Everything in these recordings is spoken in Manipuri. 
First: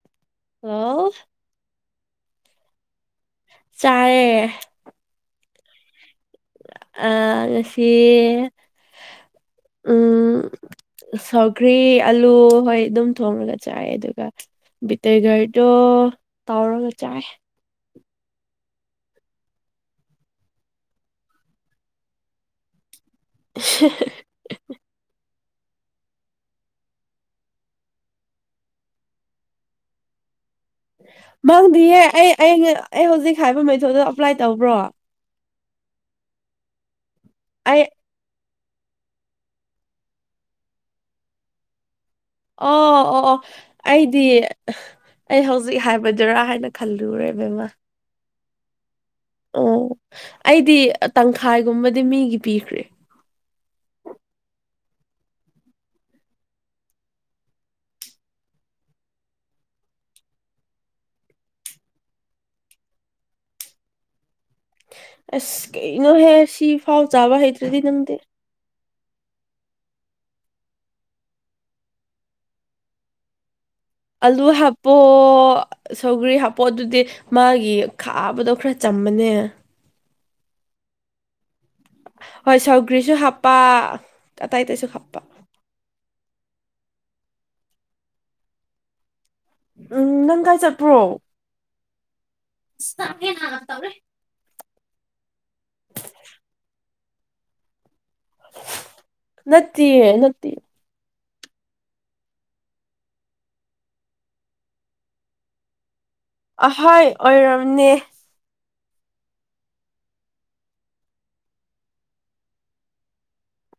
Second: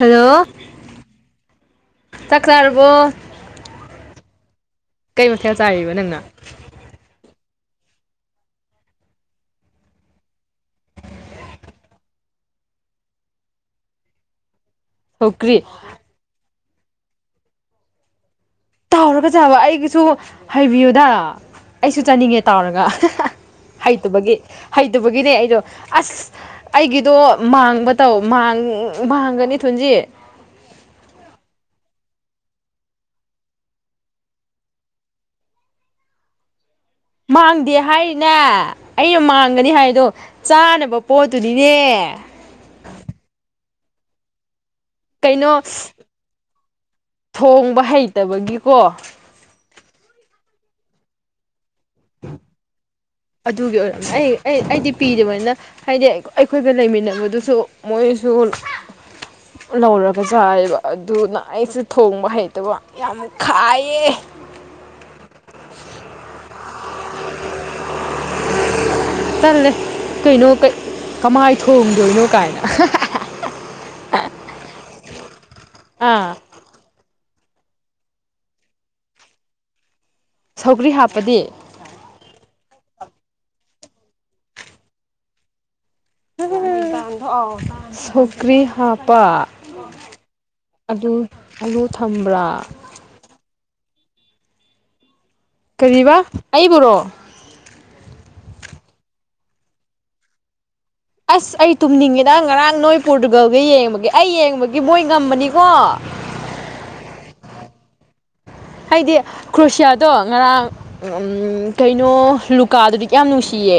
ꯍꯜꯂꯣ ꯍꯜꯂꯣ ꯆꯥꯛ ꯆꯥꯔꯕꯣ ꯆꯥꯔꯦ ꯀꯩ ꯃꯊꯦꯜ ꯆꯥꯔꯤꯕ ꯅꯪꯅ ꯑ ꯉꯁꯤ ꯎꯝ ꯁꯧꯈ꯭ꯔꯤ ꯑꯂꯨ ꯍꯣꯏ ꯑꯗꯨꯝ ꯊꯣꯡꯉꯒ ꯆꯥꯏ ꯑꯗꯨꯒ ꯁꯧꯀ꯭ꯔꯤ ꯕꯤꯇꯒꯔꯗꯣ ꯍꯧꯔꯒ ꯆꯥꯏ ꯇꯥꯎꯔꯒ ꯆꯥꯕ ꯑꯩꯒꯤꯁꯨ ꯍꯥꯏꯕꯤꯌꯨꯗ ꯑꯩꯁꯨ ꯆꯥꯅꯤꯡꯉꯦ ꯇꯥꯎꯔꯒ [unintelligible] ꯍꯩꯇꯕꯒꯤ ꯍꯩꯇꯕꯒꯤꯅꯦ ꯑꯩꯗꯣ ꯑꯁ ꯑꯩꯒꯤꯗꯣ ꯃꯥꯡꯕ ꯇꯧ ꯃꯥꯡ ꯃꯥꯡꯒꯅꯤ ꯊꯨꯟꯖꯤ ꯃꯥꯡꯗꯤꯌꯦ ꯑꯩ ꯑꯩꯅ ꯑꯩ ꯍꯧꯖꯤꯛ ꯍꯥꯏꯕ ꯃꯦꯊꯣꯠꯗꯣ ꯑꯄ꯭ꯂꯥꯏ ꯇꯧꯕ꯭ꯔꯣ ꯃꯥꯡꯗꯦ ꯑꯩ ꯍꯥꯏꯔꯤꯅꯦ ꯑꯩ ꯃꯥꯡꯒꯅꯤ ꯍꯥꯏꯗꯣ ꯆꯥꯅꯕ ꯄꯣꯠꯇꯨꯅꯤꯅꯦ ꯑꯣ ꯑꯣ ꯑꯣ ꯑꯩꯗꯤ ꯑꯩ ꯀꯩꯅꯣ ꯍꯧꯖꯤꯛ ꯍꯥꯏꯕꯗꯨꯔ ꯍꯥꯏꯅ ꯈꯜꯂꯨꯔꯦꯗꯅ ꯗꯕꯒꯤꯀꯣ ꯎꯝ ꯑꯩꯗꯤ ꯇꯪꯈꯥꯏꯒꯨꯝꯕꯗꯤ ꯃꯤꯒꯤ ꯄꯤꯈ꯭ꯔꯦ ꯑꯗꯨꯒꯤ ꯑꯣꯏ ꯑꯩ ꯑꯩ ꯑꯩꯗꯤ ꯄꯤꯗꯔꯤꯕꯅꯤꯅ ꯍꯥꯏꯗꯤ ꯑꯩꯈꯣꯏꯗ ꯂꯩꯃꯤꯟꯅꯕꯗꯨꯁꯨ ꯃꯣꯏꯁꯨ ꯂꯧꯔꯒ ꯆꯥꯏꯑꯕ ꯑꯗꯨꯅ ꯑꯩꯁꯨ ꯊꯣꯡꯕ ꯍꯩꯇꯕ ꯌꯥꯝꯅ ꯈꯥꯏꯌꯦ ꯑꯁ ꯀꯩꯅꯣꯍꯦ ꯁꯤ ꯐꯥꯎ ꯆꯥꯕ ꯍꯩꯇ꯭ꯔꯗꯤ ꯅꯪꯗꯤ ꯇꯜꯂꯦ ꯀꯩꯅꯣ ꯀꯩ ꯀꯃꯥꯏ ꯊꯣꯡꯗꯣꯏꯅꯣ ꯀꯥꯏꯅ ꯑꯂꯨ ꯍꯥꯞꯄꯣ ꯑꯥ ꯁꯧꯒꯔꯤ ꯍꯥꯞ ꯄꯣꯑꯇꯨꯗꯤ ꯃꯥꯒꯤ ꯈꯥꯕꯗꯣ ꯈꯔ ꯆꯝꯕꯅꯦ ꯁꯧꯒ꯭ꯔꯤ ꯍꯥꯞꯄꯗꯤ ꯍꯣꯏ ꯁꯧꯒ꯭ꯔꯤꯁꯨ ꯍꯥꯞꯄ ꯑꯇꯩ ꯑꯇꯩꯁꯨ ꯍꯥꯞꯄ ꯁꯧꯀ꯭ꯔꯤ ꯍꯥꯞꯄ ꯎꯝ ꯅꯪ ꯀꯥꯏ ꯑꯗꯨ ꯆꯠꯄ꯭ꯔꯣ ꯑꯂꯨ ꯊꯝꯕ꯭ꯔꯥ ꯍꯥꯟꯅ ꯇꯧꯋꯦ ꯀꯔꯤꯕ ꯑꯩꯕꯨꯔꯣ ꯅꯠꯇꯤꯌꯦ ꯅꯠꯇꯦ ꯑꯁ ꯑꯩ ꯇꯨꯝꯅꯤꯡꯉꯦꯗ ꯉꯔꯥꯡ ꯅꯣꯏ ꯄꯣꯔꯇꯨꯒꯜꯒ ꯌꯦꯡꯕꯒꯤ ꯑꯩ ꯌꯦꯡꯕꯒꯤ ꯃꯣꯏ ꯉꯝꯕꯅꯤꯀꯣ ꯑꯍꯣꯏ ꯑꯣꯏꯔꯝꯅꯦ ꯍꯥꯏꯗꯤ ꯀ꯭ꯔꯣꯁꯤꯌꯥꯗꯣ ꯉꯔꯥꯡ ꯀꯩꯅꯣ ꯂꯨꯀꯥꯗꯨꯗꯤ ꯀꯌꯥꯝ ꯅꯨꯡꯁꯤꯌꯦ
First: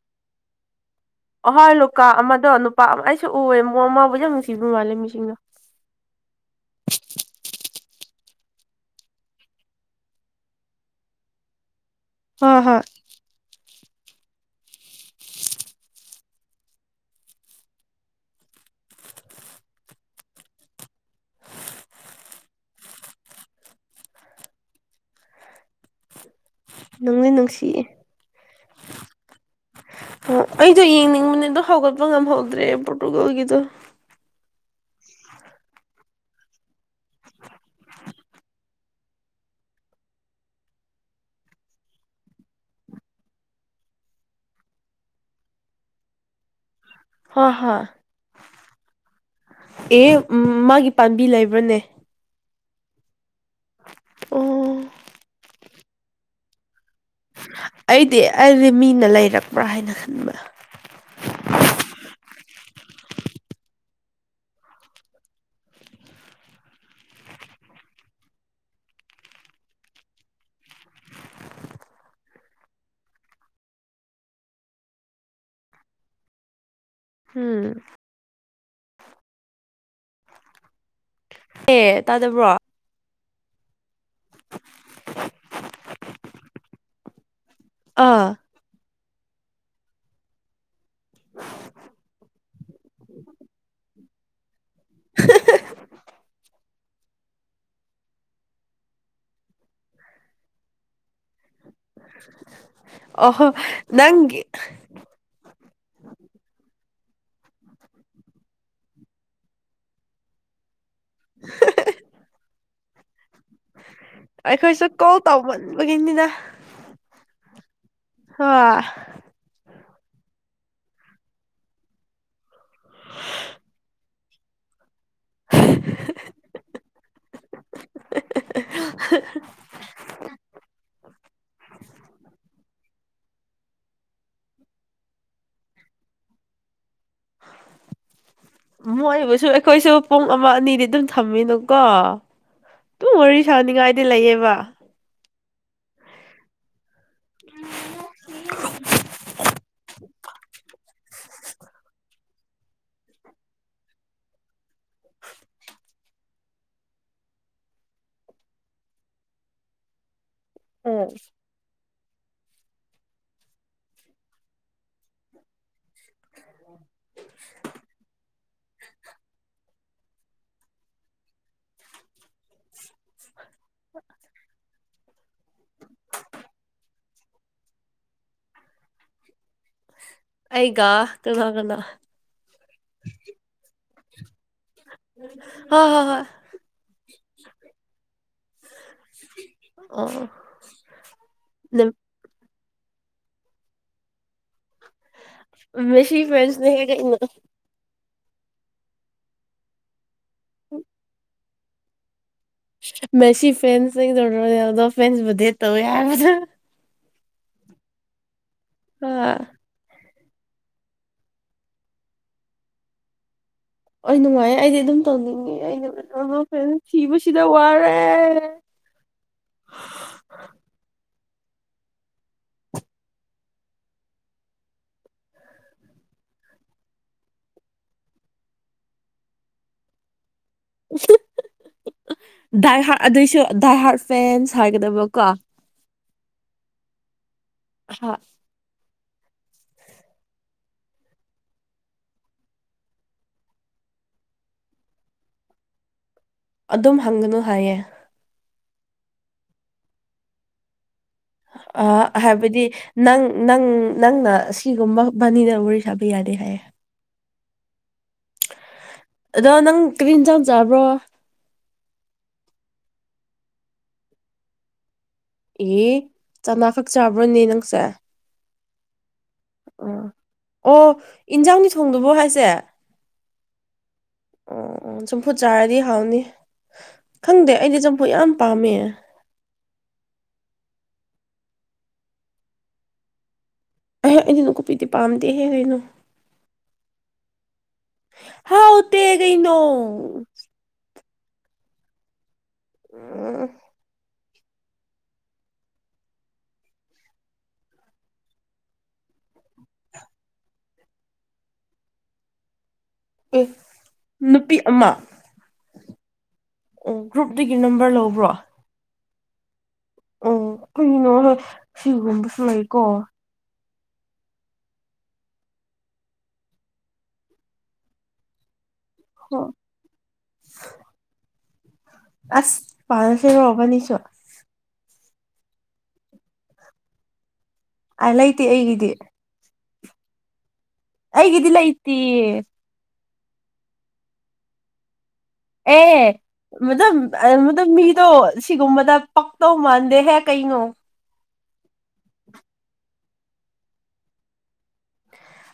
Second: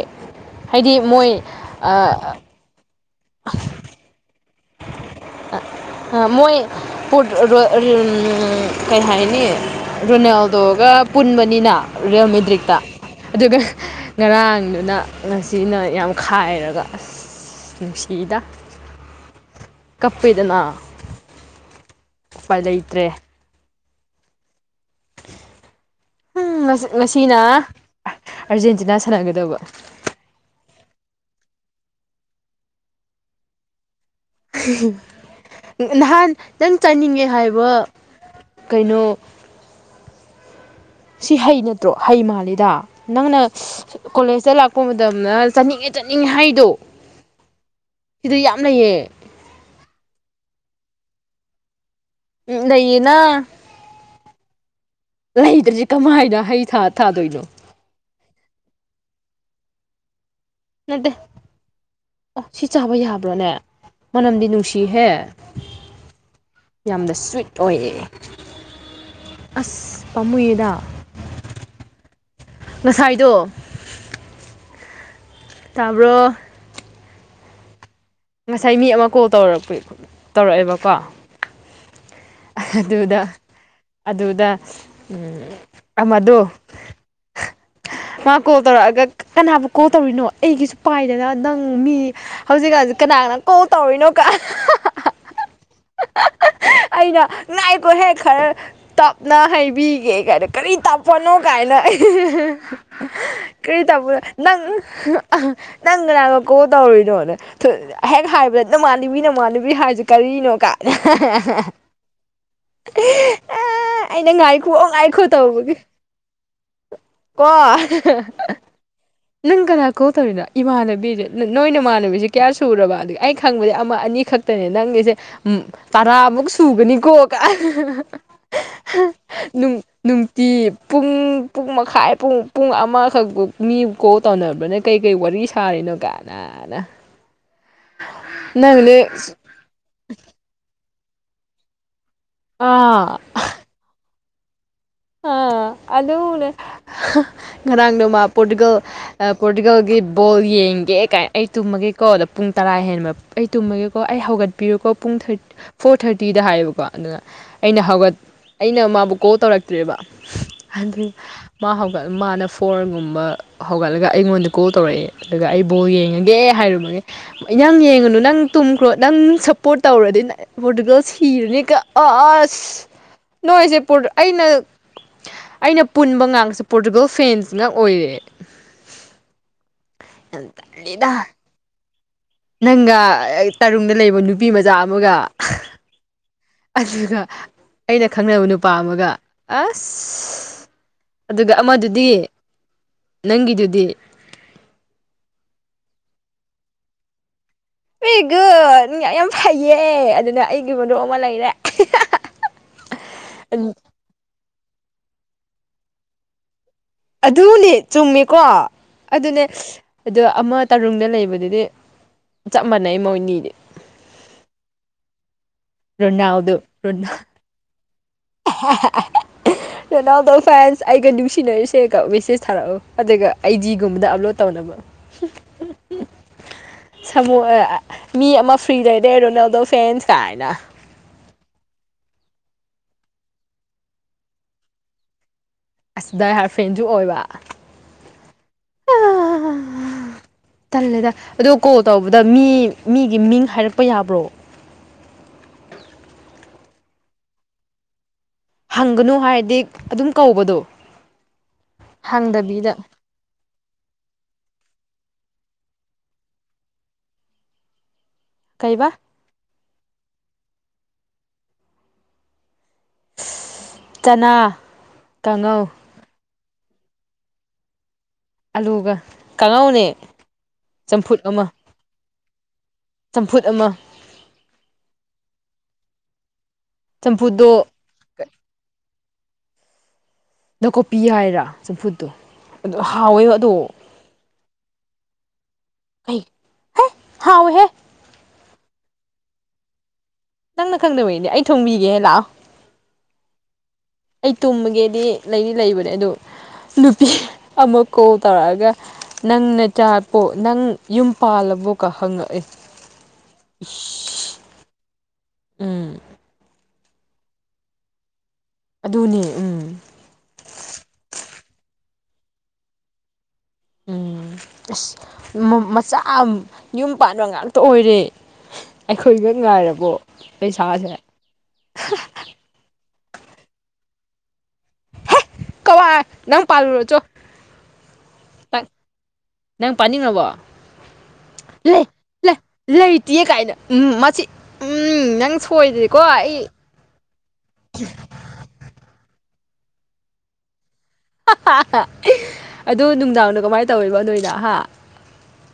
ꯍꯥꯏꯗꯤ ꯃꯣꯏ ꯑꯍꯣꯏ ꯂꯨꯀ ꯑꯃꯗꯣ ꯅꯨꯄꯥ ꯑꯃ ꯑꯩꯁꯨ ꯎꯑꯦꯃꯣꯃꯕꯨꯗꯤ ꯌꯥꯝ ꯅꯨꯡꯁꯤꯕ ꯃꯥꯜꯂꯦ ꯃꯤꯁꯤꯡꯅ ꯑ ꯃꯣꯏ ꯄꯤꯔꯠ [unintelligible] ꯀꯩ ꯍꯥꯏꯅꯤ ꯔꯣꯅꯥꯜꯗꯣꯒ ꯄꯨꯟꯕꯅꯤꯅ ꯔꯤꯌꯜ ꯍꯣꯏ ꯃꯦꯗ꯭ꯔꯤꯛꯇ ꯍꯣꯏ ꯑꯗꯨꯒ ꯉꯔꯥꯡꯗꯨꯅ ꯉꯁꯤꯅ ꯌꯥꯝ ꯈꯥꯏꯔꯒ ꯑꯁ ꯅꯨꯡꯁꯤꯗ ꯀꯞꯄꯤꯗꯅ ꯎꯄꯥꯏ ꯂꯩꯇ꯭ꯔꯦ ꯎ ꯉ ꯅꯨꯡꯗꯤ ꯉꯁꯤꯅ ꯅꯨꯡꯁꯤꯌꯦ ꯑꯥꯔꯖꯦꯟꯇꯤꯅꯥ ꯁꯥꯟꯅꯒꯗꯧꯕ ꯑꯣ ꯑꯩꯗꯣ ꯌꯦꯡꯅꯤꯡꯕꯅꯦꯗꯣ ꯍꯧꯒꯠꯄ ꯉꯝꯍꯧꯗ꯭ꯔꯦ ꯄꯣꯔꯇꯨꯒꯥꯜꯒꯤꯗꯣ ꯅꯍꯥꯟ ꯅꯪ ꯆꯥꯅꯤꯡꯉꯦ ꯍꯥꯏꯕ ꯀꯩꯅꯣ ꯁꯤ ꯍꯩ ꯅꯠꯇ꯭ꯔꯣ ꯍꯩ ꯃꯥꯜꯂꯤꯗ ꯅꯪꯅ ꯀꯣꯂꯦꯖꯇ ꯂꯥꯛꯄ ꯃꯇꯝꯅ ꯆꯠꯅꯤꯡꯉꯦ ꯆꯠꯅꯤꯡꯉꯦ ꯍꯥꯏꯗꯣ ꯍꯣꯏ ꯍꯣꯏ ꯁꯤꯗꯤ ꯌꯥꯝ ꯂꯩꯩꯌꯦ ꯑꯦ ꯃꯥꯒꯤ ꯄꯥꯝꯕꯤ ꯂꯩꯕ꯭ꯔꯅꯦ ꯎꯝ ꯂꯩꯌꯦꯅ ꯑꯣ ꯂꯩꯗ꯭ꯔꯁꯤ ꯀꯃꯥꯏꯅ ꯍꯩ ꯊꯥ ꯊꯥꯗꯣꯏꯅꯣ ꯑꯩꯗꯤ ꯑꯩꯗꯤ ꯃꯤꯅ ꯂꯩꯔꯛꯄ꯭ꯔꯥ ꯍꯥꯏꯅ ꯈꯟꯕ ꯅꯠꯇꯦ ꯑꯣ ꯁꯤ ꯆꯥꯕ ꯌꯥꯕ꯭ꯔꯣꯅꯦ ꯃꯅꯝꯗꯤ ꯅꯨꯡꯁꯤꯍꯦ ꯌꯥꯝꯅ ꯁ꯭ꯋꯤꯠ ꯑꯣꯏꯌꯦ ꯑꯁ ꯄꯥꯝꯃꯨꯌꯦꯗ ꯉꯁꯥꯏꯗꯣ ꯇꯥꯕ꯭ꯔꯣ ꯎꯝ ꯉꯁꯥꯏ ꯃꯤ ꯑꯃ ꯀꯣꯜ ꯇꯧꯔꯄꯤ ꯇꯧꯔꯛꯑꯦꯕꯀꯣ ꯑꯦ ꯇꯥꯗꯕ꯭ꯔꯣ ꯑꯗꯨꯗ ꯑꯗꯨꯗ ꯑꯃꯗꯣ ꯑꯥ ꯃꯥ ꯀꯣꯜ ꯇꯧꯔꯛꯑꯒ ꯀꯅꯥꯕꯨ ꯀꯣꯜ ꯇꯧꯔꯤꯅꯣ ꯑꯩꯒꯤꯁꯨ ꯄꯥꯏꯗꯅ ꯅꯪ ꯃꯤ ꯍꯧꯖꯤꯛꯀꯥꯟꯁꯤ ꯀꯅꯥꯅ ꯀꯣꯜ ꯇꯧꯔꯤꯅꯣ ꯀ [unintelligible] ꯑꯩꯅ ꯉꯥꯏꯈꯣꯍꯦꯛ ꯈꯔ ꯇꯞꯅ ꯍꯩꯕꯤꯒꯦ ꯀꯥꯏꯗ ꯀꯔꯤ ꯇꯞ ꯄꯣꯠꯅꯣ ꯀꯥꯏꯅ ꯑꯩ ꯑꯣꯍꯣ ꯀꯔꯤ ꯇꯧꯕꯅꯣ ꯅꯪꯒꯤ ꯅꯪ ꯅꯪ ꯀꯅꯥꯔꯥ ꯀꯣꯜ ꯇꯧꯔꯨꯏ ꯍꯦꯛ ꯍꯥꯏꯕꯗ ꯅꯃꯥꯟꯅꯕꯤ ꯅꯃꯥꯟꯅꯕꯤ ꯍꯥꯖꯦ ꯀꯔꯤꯅꯣ ꯀꯥ [unintelligible] ꯑ ꯑꯩꯅ ꯉꯥꯏꯈꯨꯋꯣ ꯉꯥꯏꯈꯣ ꯇꯧꯕꯒꯤ ꯏꯪꯉꯤꯗ ꯀꯣ ꯍꯣꯏ ꯅꯪ ꯀꯅꯥ ꯀꯣꯜ ꯇꯧꯔꯤꯅꯣ ꯏꯃꯥꯟꯅꯕꯤꯅꯦ ꯅꯣꯏ ꯅꯃꯥꯟꯅꯕꯤꯁꯦ ꯀꯌꯥ ꯁꯨꯔꯕ ꯑꯩꯅ ꯈꯪꯕꯗꯤ ꯑꯃ ꯑꯅꯤꯈꯛ ꯇꯅꯦ ꯅꯪꯒꯤꯁꯦ__ ꯎꯝ ꯇꯔꯥꯃꯨꯛ ꯁꯨꯒꯅꯤꯀꯣ ꯅꯨꯡ ꯅꯨꯡꯇꯤ ꯄꯨꯡ ꯄꯨꯡ ꯃꯈꯥꯏ ꯄꯨꯡ ꯄꯨꯡ ꯑꯃꯈꯛ ꯕꯨ ꯃꯤ ꯀꯣꯜ ꯇꯧꯅꯕꯅ ꯀꯩꯀꯩ ꯋꯥꯔꯤ ꯁꯥꯔꯤꯅꯣ ꯀꯅꯥꯅ__ ꯃꯣꯏꯕꯨꯁꯨ ꯑꯩꯈꯣꯏꯁꯨ ꯄꯨꯡ ꯑꯃ ꯑꯅꯤꯗꯤ ꯗꯨꯝ ꯊꯝꯃꯤꯅꯨꯀꯣ ꯑꯥ ꯗꯨꯝ ꯋꯥꯔꯤ ꯁꯅꯤꯡꯉꯥꯏꯗꯤ ꯂꯩꯌꯦꯕ ꯑꯥ ꯑꯗꯨꯅꯦ ꯉꯔꯥꯡ ꯅꯃ ꯄꯣꯔꯗꯤꯒꯜ ꯄꯣꯔꯗꯤꯒꯜꯒꯤ ꯕꯣꯜ ꯌꯦꯡꯒꯦ ꯀꯥꯏꯅ ꯑꯩ ꯇꯨꯝꯃꯒꯦꯀꯣ ꯑꯗꯣ ꯄꯨꯡ ꯇꯔꯥ ꯍꯦꯟꯕ ꯑꯩ ꯇꯨꯝꯃꯒꯦꯀꯣ ꯑꯩ ꯍꯧꯒꯠꯄꯤꯌꯨꯀꯣ ꯄꯨꯡ ꯊꯣꯏ ꯐꯣꯔ ꯊꯥꯔꯇꯤꯗ ꯍꯥꯏꯌꯦꯕꯀꯣ ꯑꯗꯨꯅ ꯑꯩꯅ ꯍꯧꯒꯠ ꯑꯩꯅ ꯃꯥꯕꯨ ꯀꯣꯜ ꯇꯧꯔꯛ__ ꯇ꯭ꯔꯦꯕ [unintelligible] ꯎꯝ ꯃꯥ ꯍꯧꯒꯠ ꯃꯥꯅ ꯐꯣꯔꯒꯨꯝꯕ__ ꯍꯧꯒꯠꯂꯒ ꯑꯩꯉꯣꯟꯗ ꯀꯣꯜ ꯇꯧꯔꯛꯑꯦ ꯑꯗꯨꯒ ꯑꯩ ꯕꯣꯜ ꯌꯦꯡꯉꯥꯒꯦ ꯍꯥꯏꯔꯨꯕ__ [unintelligible] ꯌꯦꯡꯉꯨꯅꯨ ꯅꯪ ꯇꯨꯝꯈ꯭ꯔꯣ ꯅꯪ ꯁꯞꯄꯣꯔꯠ ꯇꯧꯔꯗꯤ ꯄꯣꯔꯇꯨꯒꯜ ꯁꯤꯔꯅꯤꯒꯥ ꯑꯁ ꯅꯣꯏꯁꯦ ꯄꯣꯔ ꯑꯩꯅ ꯑꯩꯅ ꯄꯨꯟꯕ ꯉꯥꯡꯁꯨ ꯄꯣꯔꯇꯨꯒꯜ ꯐꯦꯟꯁ ꯉꯥꯛ ꯑꯣꯏꯔꯦ ꯌꯥꯝ ꯑꯩꯒ ꯇꯜꯂꯤꯗ [unintelligible] ꯅꯪꯒ ꯇꯥꯔꯨꯡꯗ ꯂꯩꯕ ꯅꯨꯄꯤ ꯃꯖꯥ ꯑꯃꯒ ꯍ ꯍꯣ ꯍꯣꯏ ꯑꯗꯨꯒ ꯑꯩꯅ ꯈꯪꯅꯕ ꯅꯨꯄꯥ ꯑꯃꯒ ꯑꯣ ꯑꯁ ꯑꯗꯨꯒ ꯑꯃꯗꯨꯗꯤ ꯅꯪꯒꯤꯗꯨꯗꯤ ꯃꯦꯁꯤ ꯐ꯭ꯔꯦꯟꯁꯅꯦ [unintelligible] ꯕꯦꯒꯨꯠ ꯌꯥꯝ ꯐꯩꯌꯦ ꯑꯗꯨꯅ ꯑꯩꯒꯤ ꯃꯔꯨꯞ ꯑꯃ ꯂꯩꯔꯦ ꯃꯦꯁꯤ ꯐꯦꯟꯁ [unintelligible] ꯐꯦꯟꯁ ꯕꯨꯗꯤ ꯇꯧ ꯋꯦ ꯍꯥꯏꯕ ꯗꯣ ꯑꯗꯨꯅꯦ ꯆꯨꯝꯃꯤꯀꯣ ꯑ ꯑꯗꯨꯅꯦ ꯑꯗꯣ ꯑꯃ ꯇꯔꯨꯡꯗ ꯂꯩꯕꯗꯨꯗꯤ ꯆꯞ ꯃꯥꯟꯅꯩ ꯃꯣꯏꯅꯤꯗꯤ ꯑꯩ ꯅꯨꯡꯉꯥꯏꯌꯦ ꯑꯩꯗꯤ ꯑꯗꯨꯝ ꯇꯧꯅꯤꯡꯉꯦ ꯑꯩꯅ ꯔꯣꯅꯥꯜꯗꯣ ꯐꯦꯟꯁ ꯊꯤꯕꯁꯤꯗ ꯋꯥꯔꯦ ꯑ [unintelligible] ꯔꯦꯅꯥꯜꯗꯣ ꯐꯦꯟꯁ ꯑꯩꯒ ꯅꯨꯡꯁꯤꯅꯔꯤꯁꯦꯒ ꯃꯦꯁꯦꯁ ꯊꯥꯔꯛꯑꯣ ꯑꯗꯨꯒ ꯑꯩ ꯖꯤꯒꯨꯝꯕꯗ ꯑꯞꯂꯣꯗ ꯇꯧꯅꯕ [unintelligible] ꯁꯥꯃꯨ ꯃꯤ ꯑꯃ ꯐ꯭ꯔꯤ ꯂꯩꯔꯦ ꯔꯣꯅꯥꯜꯗꯣ ꯐꯦꯟꯁ ꯀꯥꯏꯅ ꯗꯥꯏ ꯍꯥꯔꯠ ꯑꯗꯨꯏꯁꯨ ꯗꯥꯏ ꯍꯥꯔꯠ ꯐꯦꯟꯁ ꯍꯥꯏꯒꯗꯕ ꯀꯣ ꯑꯁ ꯗꯥꯏ ꯍꯥꯔꯠ ꯐ꯭ꯔꯦꯟꯖꯨ ꯑꯣꯏꯕ ꯍꯥ ꯇꯜꯂꯦꯗ ꯑꯗꯣ ꯀꯣꯜ ꯇꯧꯕꯗ ꯃꯤ ꯃꯤꯒꯤ ꯃꯤꯡ ꯍꯥꯏꯔꯛꯄ ꯌꯥꯕ꯭ꯔꯣ ꯑꯗꯨꯝ ꯍꯪꯒꯅꯨ ꯍꯥꯏꯌꯦ ꯍꯪꯒꯅꯨ ꯍꯥꯏꯗꯤꯛ ꯑꯗꯨꯝ ꯀꯧꯕꯗꯣ ꯑꯥ ꯍꯥꯏꯕꯗꯤ ꯍꯪꯗꯕꯤꯗ ꯅꯪ ꯅꯪ ꯅꯪꯅ ꯁꯤꯒꯨꯝꯕ ꯕꯥꯅꯤꯅ ꯋꯥꯔꯤ ꯁꯥꯕ ꯌꯥꯗꯦ ꯍꯥꯏꯌꯦ ꯀꯩꯕꯥ ꯑꯗꯣ ꯅꯪ ꯀ꯭ꯔꯤ ꯏꯟꯖꯥꯥꯡ ꯆꯥꯕ꯭ꯔꯣ ꯆꯅꯥ ꯀꯥꯡꯉꯧ ꯑꯦ ꯆꯅꯥ ꯈꯛ ꯆꯥꯕ꯭ꯔꯣꯅꯦ ꯅꯪꯁꯦ ꯑꯂꯨꯒ ꯀꯥꯡꯉꯧꯅꯦ ꯑꯣ ꯆꯝꯐꯨꯠ ꯑꯃ ꯏꯟꯖꯥꯡꯅꯤ ꯊꯣꯡꯗꯨꯕꯣ ꯍꯥꯏꯁꯦ ꯆꯝꯐꯨꯠ ꯑꯃ ꯎꯝ ꯆꯝꯐꯨꯠ ꯆꯥꯔꯗꯤ ꯍꯥꯎꯅꯤ ꯆꯝꯐꯨꯠꯇꯣ ꯈꯪꯗꯦ ꯑꯩꯗꯤ ꯆꯝꯐꯨ ꯌꯥꯝ ꯄꯥꯝꯃꯦ ꯅꯥꯀꯨꯞꯄꯤ ꯍꯥꯏꯔꯥ ꯆꯝꯐꯨꯠꯇꯣ ꯑꯗꯨ ꯍꯥꯎꯋꯦ ꯑꯗꯣ ꯑꯍ ꯑꯩꯗꯤ ꯅꯨꯀꯨꯞꯄꯤꯗꯤ ꯄꯥꯝꯗꯦ ꯍꯦ ꯀꯩꯅꯣ ꯍꯩ ꯍꯦ ꯍꯥꯎꯋꯤꯍꯦ ꯍꯥꯎꯇꯦ ꯒꯩꯅꯣ ꯅꯪꯅ ꯈꯪꯗꯕꯩꯅꯦ ꯑꯩ ꯊꯣꯡꯕꯤꯒꯦ ꯂꯥꯛꯑꯣ ꯎꯝ ꯑꯩ ꯇꯨꯝꯃꯒꯦꯗꯤ ꯂꯩꯗꯤ ꯂꯩꯕꯅꯦ ꯑꯗꯨ ꯅꯨꯄꯤ ꯑꯃ ꯀꯣꯜ ꯇꯧꯔꯑꯒ ꯅꯪ ꯅꯆꯥ ꯄꯣ ꯅꯪ ꯌꯨꯝ ꯄꯥꯜꯂꯕꯣꯀ ꯍꯪꯉꯛꯑꯦ ꯑꯦ ꯅꯨꯄꯤ ꯑꯃ ꯎꯝ ꯑꯣ ꯒ꯭ꯔꯨꯞꯗꯨꯒꯤ ꯅꯝꯕꯔ ꯂꯧꯕ꯭ꯔꯣ ꯑꯗꯨꯅꯦ ꯎꯝ ꯎꯝ ꯀꯔꯤꯅꯣꯅꯦ ꯁꯤꯒꯨꯝꯕꯁꯨ ꯂꯩꯀꯣ ꯎꯝ ꯑꯁ ꯃ ꯃꯆꯥ ꯌꯨꯝ ꯄꯥꯟꯕ ꯉꯥꯛꯇ ꯑꯣꯏꯔꯦ ꯑꯩꯈꯣꯏꯒ ꯍ ꯉꯥꯏꯔꯕꯣ ꯂꯩꯁꯥꯁꯦ ꯑꯁ ꯄꯥꯜꯂꯁꯤꯔꯣ ꯕꯅꯤꯁꯨ ꯀꯋꯥꯏ ꯅꯪ ꯄꯥꯜꯂꯨꯔꯣ ꯆꯣ ꯑꯥꯏ ꯂꯩꯇꯦ ꯑꯩꯒꯤꯗꯤ ꯅꯪ ꯄꯥꯅꯤꯡꯔꯕꯣ ꯑꯩꯒꯤꯗꯤ ꯂꯩꯇꯤꯌꯦ ꯂꯩꯇꯤꯌꯦ ꯀꯥꯏꯅ ꯎꯝ ꯃꯁꯤ ꯎꯝ ꯅꯪ ꯁꯣꯏꯗ꯭ꯔꯦꯀꯣ ꯑꯦ ꯑꯩ ꯃꯗꯨꯝ ꯑ ꯃꯗꯨꯝ ꯃꯤꯗꯣ ꯁꯤꯒꯨꯝꯕꯗ ꯄꯛꯇꯧ ꯃꯥꯟꯗꯦꯍꯦ ꯀꯩꯅꯣ ꯑꯗꯨ ꯅꯨꯡꯗꯥꯡꯅ ꯀꯃꯥꯏ ꯇꯧꯔꯤꯕ ꯅꯣꯏꯅ ꯍꯥ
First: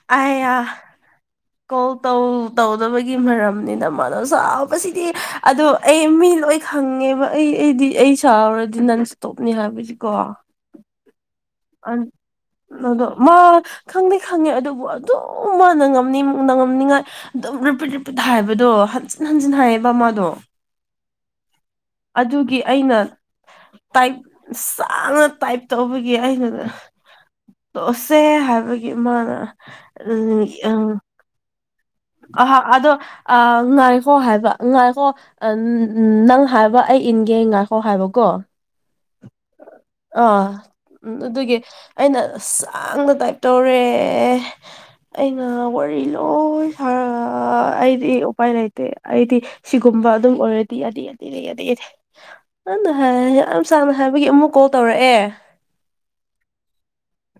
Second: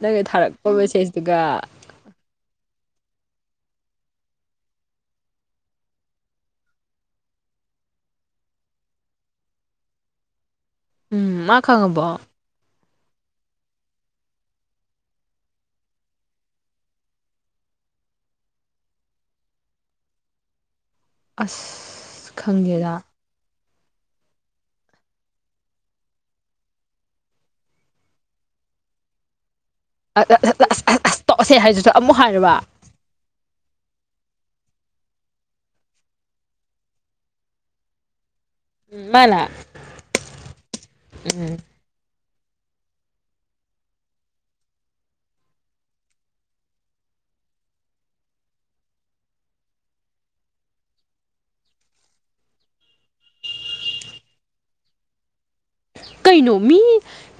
ꯅꯪꯅ ꯑꯌꯥ ꯊꯥꯔꯛꯄ ꯃꯦꯁꯦꯁꯇꯨꯒ ꯀꯣꯜ ꯇꯧ ꯇꯧꯗꯕꯒꯤ ꯃꯔꯝꯅꯤꯅ ꯃꯥꯅ ꯁꯥꯎꯕꯁꯤꯗꯤ ꯑꯗꯣ ꯑꯩ ꯃꯤ ꯂꯣꯏ ꯈꯪꯉꯦꯕ ꯑꯩ ꯑꯩꯗꯤ ꯑꯩ ꯁꯥꯎꯔꯗꯤ ꯅꯟꯁ꯭ꯇꯣꯞꯅꯤ ꯍꯥꯏꯕꯖꯤꯀꯣ ꯎꯝ ꯃꯥ ꯑꯟ ꯈꯪꯉꯕꯣ ꯑꯗꯣ ꯃꯥ ꯈꯪꯗꯤ ꯈꯪꯉꯦ ꯑꯗꯨꯕꯨ ꯑꯗꯨꯝ ꯃꯥꯅ ꯉꯝꯅꯤ ꯅꯉꯝꯅꯤꯉꯥꯏ ꯗꯨꯝ ꯔꯤꯄꯤꯠ ꯔꯤꯄꯤꯠ ꯍꯥꯏꯕꯗꯣ ꯍꯟꯖꯤꯟ ꯍꯟꯖꯤꯟ ꯍꯥꯏꯌꯦꯕ ꯃꯥꯗꯣ ꯑꯁ ꯑꯗꯨꯒꯤ ꯑꯩꯅ ꯈꯪꯗꯦꯗ ꯇꯥꯏꯞ ꯁꯥꯡꯅ ꯇꯥꯏꯞ ꯇꯧꯕꯒꯤ ꯑꯩꯅ ꯇꯣꯑꯁꯦ ꯍꯥꯏꯕꯒꯤ ꯃꯥꯅ [unintelligible] ꯑꯣꯁꯦ ꯍꯥꯏꯗꯨꯁꯨ ꯑꯃꯨꯛ ꯍꯟ ꯑꯍ ꯑꯗꯣ ꯑ ꯉꯥꯏꯈꯣ ꯍꯥꯏꯕ ꯉꯥꯏꯈꯣ ꯑꯟ ꯅꯪ ꯍꯥꯏꯕ ꯑꯩ ꯏꯟꯒꯦ ꯉꯥꯏꯈꯣ ꯍꯥꯏꯕꯀꯣ ꯃꯥꯅꯥ ꯑ ꯎꯝ ꯑꯗꯨꯒꯤ ꯑꯩꯅ ꯁꯥꯡꯅ ꯇꯥꯏꯞ ꯇꯧꯔꯦ ꯑꯩꯅ ꯋꯥꯔꯤ ꯂꯣꯏ ꯐꯔ ꯑꯩꯗꯤ ꯎꯄꯥꯏ ꯂꯩꯇꯦ ꯑꯩꯗꯤ ꯁꯤꯒꯨꯝꯕ ꯑꯗꯨꯝ ꯑꯣꯏꯔꯗꯤ ꯌꯥꯗꯦ ꯌꯥꯗꯦ ꯌꯥꯗꯦ ꯌꯥꯗꯦ ꯅꯪꯅ ꯍꯥꯏꯔꯗꯤ ꯑꯝ ꯆꯥꯝꯃ ꯍꯥꯏꯕꯒꯤ ꯑꯃꯨꯛ ꯀꯣꯜ ꯇꯧꯔꯛꯑꯦ ꯀꯩꯅꯣ ꯃꯤ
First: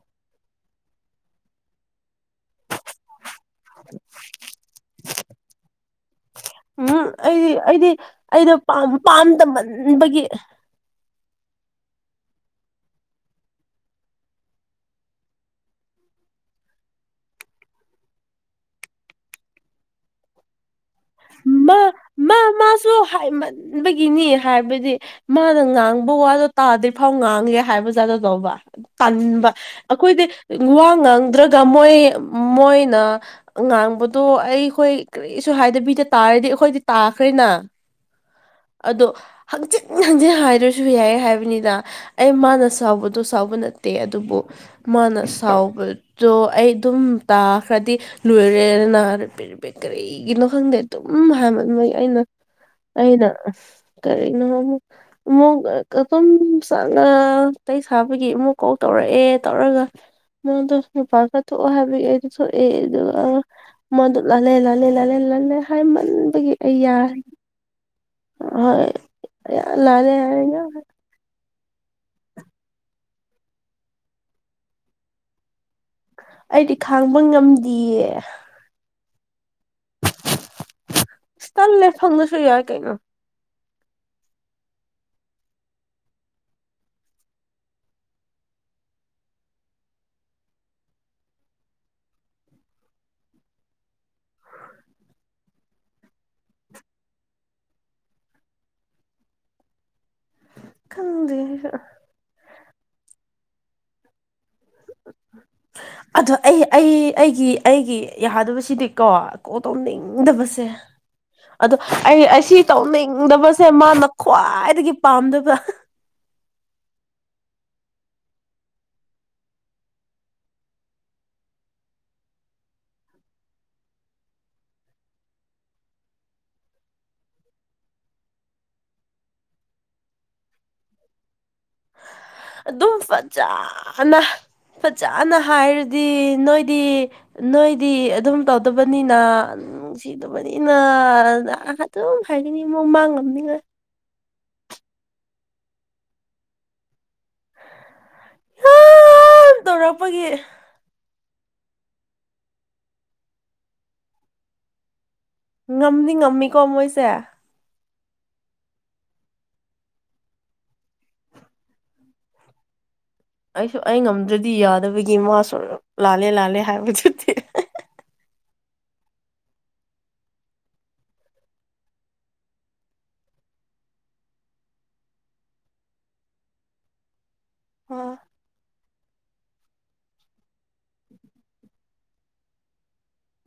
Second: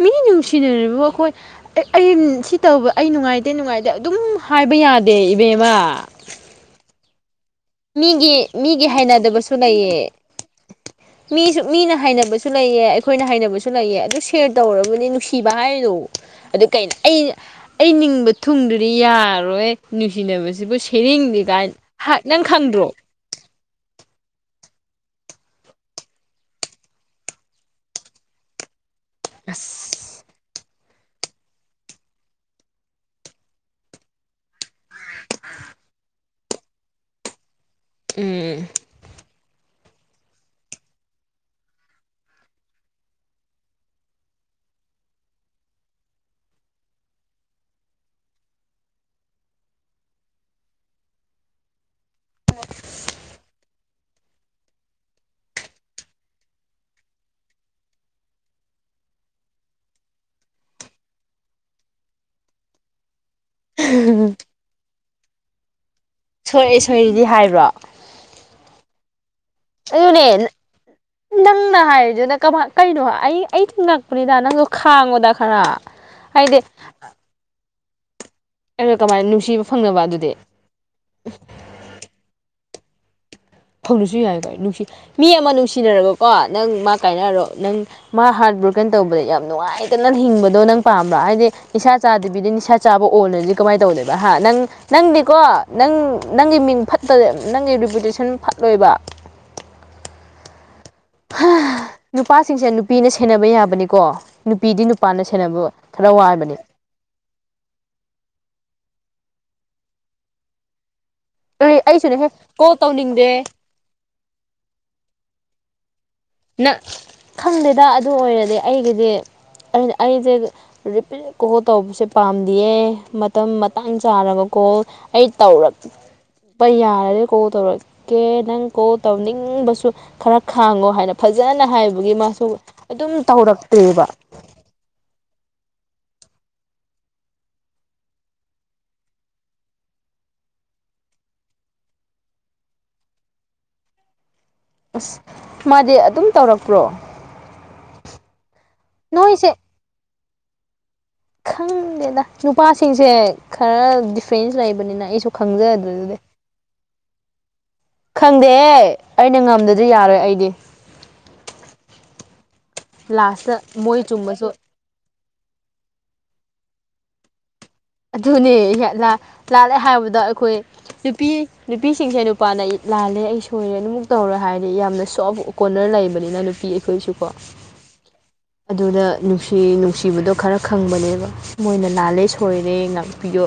ꯃꯤ ꯅꯨꯡꯁꯤꯅꯔꯤꯕ ꯑꯩꯈꯣꯏ ꯑꯩ ꯑꯩ ꯁꯤ ꯇꯧꯕ ꯑꯩ ꯅꯨꯡꯉꯥꯏꯇꯦ ꯅꯨꯡꯉꯥꯏꯇꯦ ꯑꯗꯨꯝ ꯍꯥꯏꯕ ꯌꯥꯗꯦ ꯏꯕꯦꯝꯃ ꯎꯝ ꯍꯨꯝ ꯑꯩꯗꯤ ꯑꯩꯗꯤ ꯃꯤꯒꯤ ꯑꯩꯗꯣ ꯃꯤꯒꯤ ꯄꯥꯝ ꯍꯩꯅꯗꯕꯁꯨ ꯂꯩꯌꯦ ꯄꯥꯝꯗꯃꯟꯕꯒꯤ ꯃꯤꯁꯨ ꯃꯤꯅ ꯍꯥꯏꯅꯕꯁꯨ ꯂꯩꯌꯦ ꯑꯩꯈꯣꯏꯅ ꯍꯥꯏꯅꯕꯁꯨ ꯂꯩꯌꯦ ꯑꯗꯨ ꯁꯦꯌꯔ ꯇꯧꯔꯒꯅꯤ ꯅꯨꯡꯁꯤꯕ ꯍꯥꯏꯗꯣ ꯑꯗꯨ ꯀꯩꯅꯣ ꯑꯩ ꯑꯩ ꯅꯤꯡꯕ ꯊꯨꯡꯗ꯭ꯔꯗꯤ ꯌꯥꯔꯣꯏ ꯅꯨꯡꯁꯤꯅꯕꯁꯤꯕꯨ ꯁꯦꯝꯅꯤꯡꯗꯦ ꯀꯥꯏꯅ ꯃꯥ ꯍꯥ ꯃꯥ ꯅꯪ ꯈꯪꯗ꯭ꯔꯣ ꯃꯥꯁꯨ ꯍꯥꯏꯃꯟꯕꯒꯤꯅꯤ ꯍꯥꯏꯕꯗꯤ ꯃꯥꯅ ꯉꯥꯡꯕ ꯋꯥꯗꯣ ꯇꯥꯗ꯭ꯔꯤ ꯐꯥꯎ ꯉꯥꯡꯒꯦ ꯍꯥꯏꯕ ꯖꯥꯠꯇꯣ ꯇꯧꯕ ꯇꯟꯕ ꯑꯩꯈꯣꯏꯗꯤ ꯑꯁ ꯋꯥ ꯉꯥꯡꯗ꯭ꯔꯒ ꯃꯣꯏ ꯃꯣꯏꯅ ꯉꯥꯡꯕꯗꯣ ꯑꯩꯈꯣꯏ ꯀ꯭ꯔꯤꯁꯨ ꯍꯥꯏꯗꯕꯤꯗ ꯇꯥꯔꯗꯤ ꯑꯩꯈꯣꯏꯗꯤ ꯇꯥꯈ꯭ꯔꯦꯅ ꯎꯝ ꯑꯗꯣ ꯍꯖꯤꯟ ꯍꯟꯖꯤꯟ ꯍꯥꯏꯗ꯭ꯔꯁꯨ ꯌꯥꯏ ꯍꯥꯏꯕꯅꯤꯗ ꯑꯩ ꯃꯥꯅ ꯁꯥꯎꯕꯗꯣ ꯁꯥꯎꯕ ꯅꯠꯇꯦ ꯑꯗꯨꯕꯨ ꯃꯥꯅ ꯁꯥꯎꯕꯗꯣ ꯑꯩ ꯑꯗꯨꯝ ꯇꯥꯈ꯭ꯔꯗꯤ ꯂꯣꯏꯔꯦꯗꯅ [unintelligible] [unintelligible] ꯀꯔꯤꯒꯤꯅꯣ ꯈꯪꯗꯦ ꯑꯗꯨꯝ ꯍꯥꯏꯃꯟꯕꯒꯤ ꯑꯩꯅ ꯑꯩꯅ ꯀꯔꯤꯅꯣ ꯑꯃꯨꯛ ꯑꯃꯨꯛ ꯑꯗꯨꯨꯝ ꯆꯥꯛꯉ ꯋꯥꯔꯤ ꯁꯥꯕꯒꯤ ꯑꯃꯨꯛ ꯀꯣꯜ ꯇꯧꯔꯛꯑꯦ ꯇꯧꯔꯒ ꯃꯥꯗꯣ ꯃꯄꯥꯜ ꯈꯔ ꯊꯣꯛꯑꯣ ꯍꯥꯏꯕꯒꯤ ꯑꯩꯗꯣ ꯊꯣꯛꯑꯦ ꯑꯗꯨꯒ ꯃꯥꯗꯨ ꯂꯥꯜꯂꯦ ꯂꯥꯜꯂꯦ ꯂꯥꯜꯂꯦ ꯂꯥꯜꯂꯦ ꯍꯥꯏꯃꯟ ꯕꯒꯤꯀꯣ ꯑꯩ ꯁꯣꯏꯔꯦ ꯌꯥꯔꯦ ꯁꯣꯏꯔꯦꯗꯤ ꯍꯥꯏꯕ꯭ꯔꯣ ꯍꯣꯏ ꯂꯥꯜꯂꯦ ꯂꯥꯜꯂꯦ ꯑꯗꯨꯅꯦ ꯂꯥꯜꯂꯦ ꯅꯪꯅ ꯍꯥꯏꯔꯤꯗꯨꯅ ꯀꯃꯥꯏ ꯀꯩꯅꯣ ꯑꯩ ꯑꯩ ꯁꯨ ꯉꯛꯄꯅꯤꯗ ꯅꯪꯁꯨ ꯈꯥꯡꯉꯣꯗ ꯈꯔ ꯍꯥꯏꯗꯤ ꯑꯩꯗꯤ ꯈꯥꯡꯕ ꯉꯝꯗꯤꯌꯦ ꯑꯗꯨꯒ ꯀꯃꯥꯏ ꯅꯨꯡꯁꯤꯕ ꯐꯪꯅꯕ ꯑꯗꯨꯗꯤ ꯇꯜꯂꯦ ꯐꯪꯗ꯭ꯔꯁꯨ ꯌꯥꯏ ꯀꯩꯅꯣ ꯐꯪꯗ꯭ꯔꯁꯨ ꯌꯥꯏ ꯀꯩꯅꯣ ꯅꯨꯡꯁꯤ ꯃꯤ ꯑꯃ ꯅꯨꯡꯁꯤꯅꯔꯒꯀꯣ ꯅꯪ ꯃꯥ ꯀꯥꯏꯅꯔꯣ ꯅꯪ ꯃꯥ ꯍꯥꯔꯠ ꯕ꯭ꯣꯔꯀꯟ ꯇꯧꯕꯗ ꯌꯥꯝ ꯅꯨꯡꯉꯥꯏꯇꯅ ꯍꯤꯡꯕꯗꯣ ꯅꯪ ꯄꯥꯝꯕ꯭ꯔ ꯍꯥꯏꯗꯤ ꯅꯤꯁꯥ ꯆꯥꯗꯕꯤꯗ ꯅꯤꯁꯥ ꯆꯥꯕ ꯑꯣꯜꯂꯗꯤ ꯀꯃꯥꯏ ꯇꯧꯗꯨꯏꯕ ꯍꯥ ꯅꯪ ꯅꯪꯗꯤꯀꯣ ꯅꯪ ꯅꯪꯒꯤ ꯃꯤꯡ ꯐꯠ ꯇꯗꯤ ꯅꯪꯒꯤ ꯔꯤꯄꯨꯇꯦꯁꯟ ꯐꯠꯂꯣꯏꯕ ꯈꯪꯗꯦꯗ ꯅꯨꯄꯥꯁꯤꯡꯁꯦ ꯅꯨꯄꯤꯅ ꯁꯦꯟꯅꯕ ꯌꯥꯕꯅꯤꯀꯣ ꯅꯨꯄꯤꯗꯤ ꯅꯨꯄꯥꯅ ꯁꯦꯟꯅꯕ ꯈꯔ ꯑꯗꯣ ꯋꯥꯕꯅꯤ ꯑꯩ ꯑꯩ ꯑꯩꯒꯤ ꯑꯩꯒꯤ ꯌꯥꯗꯕꯁꯤꯗꯤꯀꯣ ꯀꯣꯜ ꯇꯧꯅꯤꯡꯗꯕꯁꯦ ꯑꯗꯣ ꯑꯩ ꯑꯩꯁꯨꯅꯦꯍꯦ ꯑꯁꯤ ꯀꯣꯜ ꯇꯧꯅꯤꯡꯗꯦ ꯇꯧꯅꯤꯡꯗꯕꯁꯦ ꯃꯥꯅ ꯈ꯭ꯋꯥꯏꯗꯒꯤ ꯄꯥꯝꯗꯕ ꯅ ꯈꯪꯗꯦꯗ ꯑꯗꯨ ꯑꯣꯏꯔꯗꯤ ꯑꯩꯒꯤꯗꯤ ꯑꯩꯅ ꯑꯩꯖꯦ ꯔꯤꯄꯤꯠ ꯀꯣꯜ ꯇꯧꯕꯁꯦ ꯄꯥꯝꯗꯤꯌꯦ ꯃꯇꯝ ꯃꯇꯥꯡ ꯆꯥꯔꯒ ꯀꯣꯜ ꯑꯩ ꯇꯧꯔꯛꯇꯦꯄ ꯌꯥꯔꯗꯤ ꯀꯣꯜ ꯇꯧꯔꯛ ꯑꯣ ꯀꯦ ꯅꯪ ꯀꯣꯜ ꯇꯧꯅꯤꯡꯕꯁꯨ ꯈꯔ ꯈꯥꯡꯉꯣ ꯍꯥꯏꯅ ꯐꯖꯅ ꯍꯥꯏꯕꯒꯤ ꯃꯥ ꯑꯗꯨꯝ ꯐꯖꯅ ꯐꯖꯅ ꯍꯥꯏꯔꯗꯤ ꯅꯣꯏꯗꯤ ꯅꯣꯏꯗꯤ ꯑꯗꯨꯝ ꯇꯧꯗꯕꯅꯤꯅ [unintelligible] ꯅꯨꯡꯁꯤꯗꯕꯅꯤꯅ ꯑꯗꯨꯝ ꯈꯔꯗꯤ ꯑꯃꯛ ꯃꯥꯡꯉꯝꯅꯤꯕ ꯑꯁ ꯃꯥꯗꯤ ꯑꯗꯨꯝ ꯇꯧꯔꯛꯄ꯭ꯔꯣ ꯅꯣꯏꯁꯦ ꯌꯥꯝ ꯇꯧꯔꯛꯄꯒꯤ ꯈꯪꯗꯦꯗ ꯅꯨꯄꯥꯁꯤꯡꯁꯦ ꯈꯔ ꯗꯤꯐ꯭ꯔꯦꯟꯁ ꯂꯩꯕꯅꯤꯅ ꯑꯩꯁꯨ ꯈꯪꯖꯗ꯭ꯔꯦ ꯉꯝꯗꯤ ꯑꯗꯨꯗꯤ ꯉꯝꯃꯤꯀꯣ ꯃꯣꯏꯁꯦ ꯈꯪꯗꯦꯍꯦ ꯑꯩꯅ ꯉꯝꯗꯗꯤ ꯌꯥꯔꯣꯏ ꯑꯩꯗꯤ ꯂꯥꯁꯇ ꯑꯩꯁꯨ ꯑꯩ ꯃꯣꯏ ꯆꯨꯝꯃꯁꯨ ꯉꯝꯗ꯭ꯔꯗꯤ ꯌꯥꯗꯕꯒꯤ ꯃꯥꯁꯨꯝ ꯂꯥꯜꯂꯦ ꯂꯥꯜꯂꯦ ꯍꯥꯏꯕ ꯆꯠꯇꯦ ꯑꯗꯨꯅꯦ ꯂꯥ ꯂꯥꯜꯂꯦ ꯍꯥꯏꯕꯗ ꯑꯩꯈꯣꯏ ꯅꯨꯄꯤ ꯅꯨꯄꯤꯁꯤꯡꯁꯦ ꯅꯨꯄꯥꯅ ꯑꯩ ꯂꯥꯜꯂꯦ ꯑꯩ ꯁꯣꯏꯔꯦ ꯑꯗꯨꯃꯨꯛ ꯇꯧꯔꯣꯢ ꯍꯥꯏꯔꯗꯤ ꯌꯥꯝꯅ ꯁꯣꯐ ꯀꯣꯟꯅꯔ ꯂꯩꯕꯅꯤꯅ ꯅꯨꯄꯤ ꯑꯩꯈꯣꯏꯁꯨꯀꯣ ꯑ ꯑꯗꯨꯅ ꯅꯨꯡꯁꯤ ꯅꯨꯡꯁꯤꯕꯗꯣ ꯈꯔ ꯈꯪꯕꯅꯦꯕ ꯃꯣꯏꯅ ꯂꯥꯜꯂꯦ ꯁꯣꯏꯔꯦ ꯉꯥꯛꯄꯤꯌꯣ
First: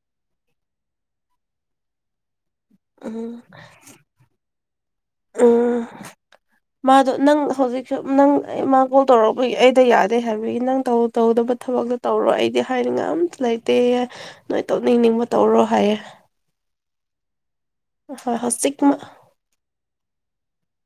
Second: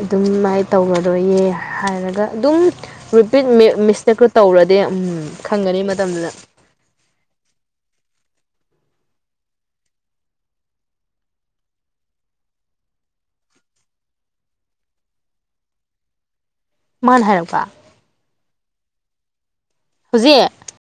ꯑꯗꯨꯝ ꯃꯥꯏ ꯇꯧꯔꯔꯣꯏꯌꯦ ꯍꯥꯏꯔꯒ ꯑꯗꯨꯝ ꯎꯝ ꯔꯤꯄꯤꯠ ꯃꯤ ꯃꯤꯁꯇꯦꯛꯇꯣ ꯇꯧꯔꯗꯤ ꯎꯝ ꯈꯪꯒꯅꯤ ꯎꯝ ꯃꯇꯝꯗꯨꯗ ꯃꯥꯗꯣ ꯅꯪ ꯍꯧꯖꯤꯛꯁꯨ ꯅꯪ ꯃꯥ ꯀꯣꯜ ꯇꯧꯔꯛꯄꯒꯤ ꯑꯩꯗꯣ ꯌꯥꯗꯦ ꯍꯥꯏꯕꯒꯤ ꯅꯪ ꯇꯧ ꯇꯧꯗꯕ ꯊꯕꯛꯇꯣ ꯇꯧꯔꯣ ꯑꯩꯗꯤ ꯍꯥꯏꯅꯤꯡꯉꯥꯏ ꯑꯃꯇ ꯂꯩꯇꯦꯌꯦ ꯅꯣꯏ ꯇꯧꯅꯤꯡꯅꯤꯡꯕ ꯇꯧꯔꯣ ꯍꯥꯏꯌꯦ ꯃꯥꯅ ꯍꯥꯏꯔꯛꯄ ꯍꯣꯏ ꯍꯧꯖꯤꯛꯃꯛ ꯍꯨꯖꯤꯛ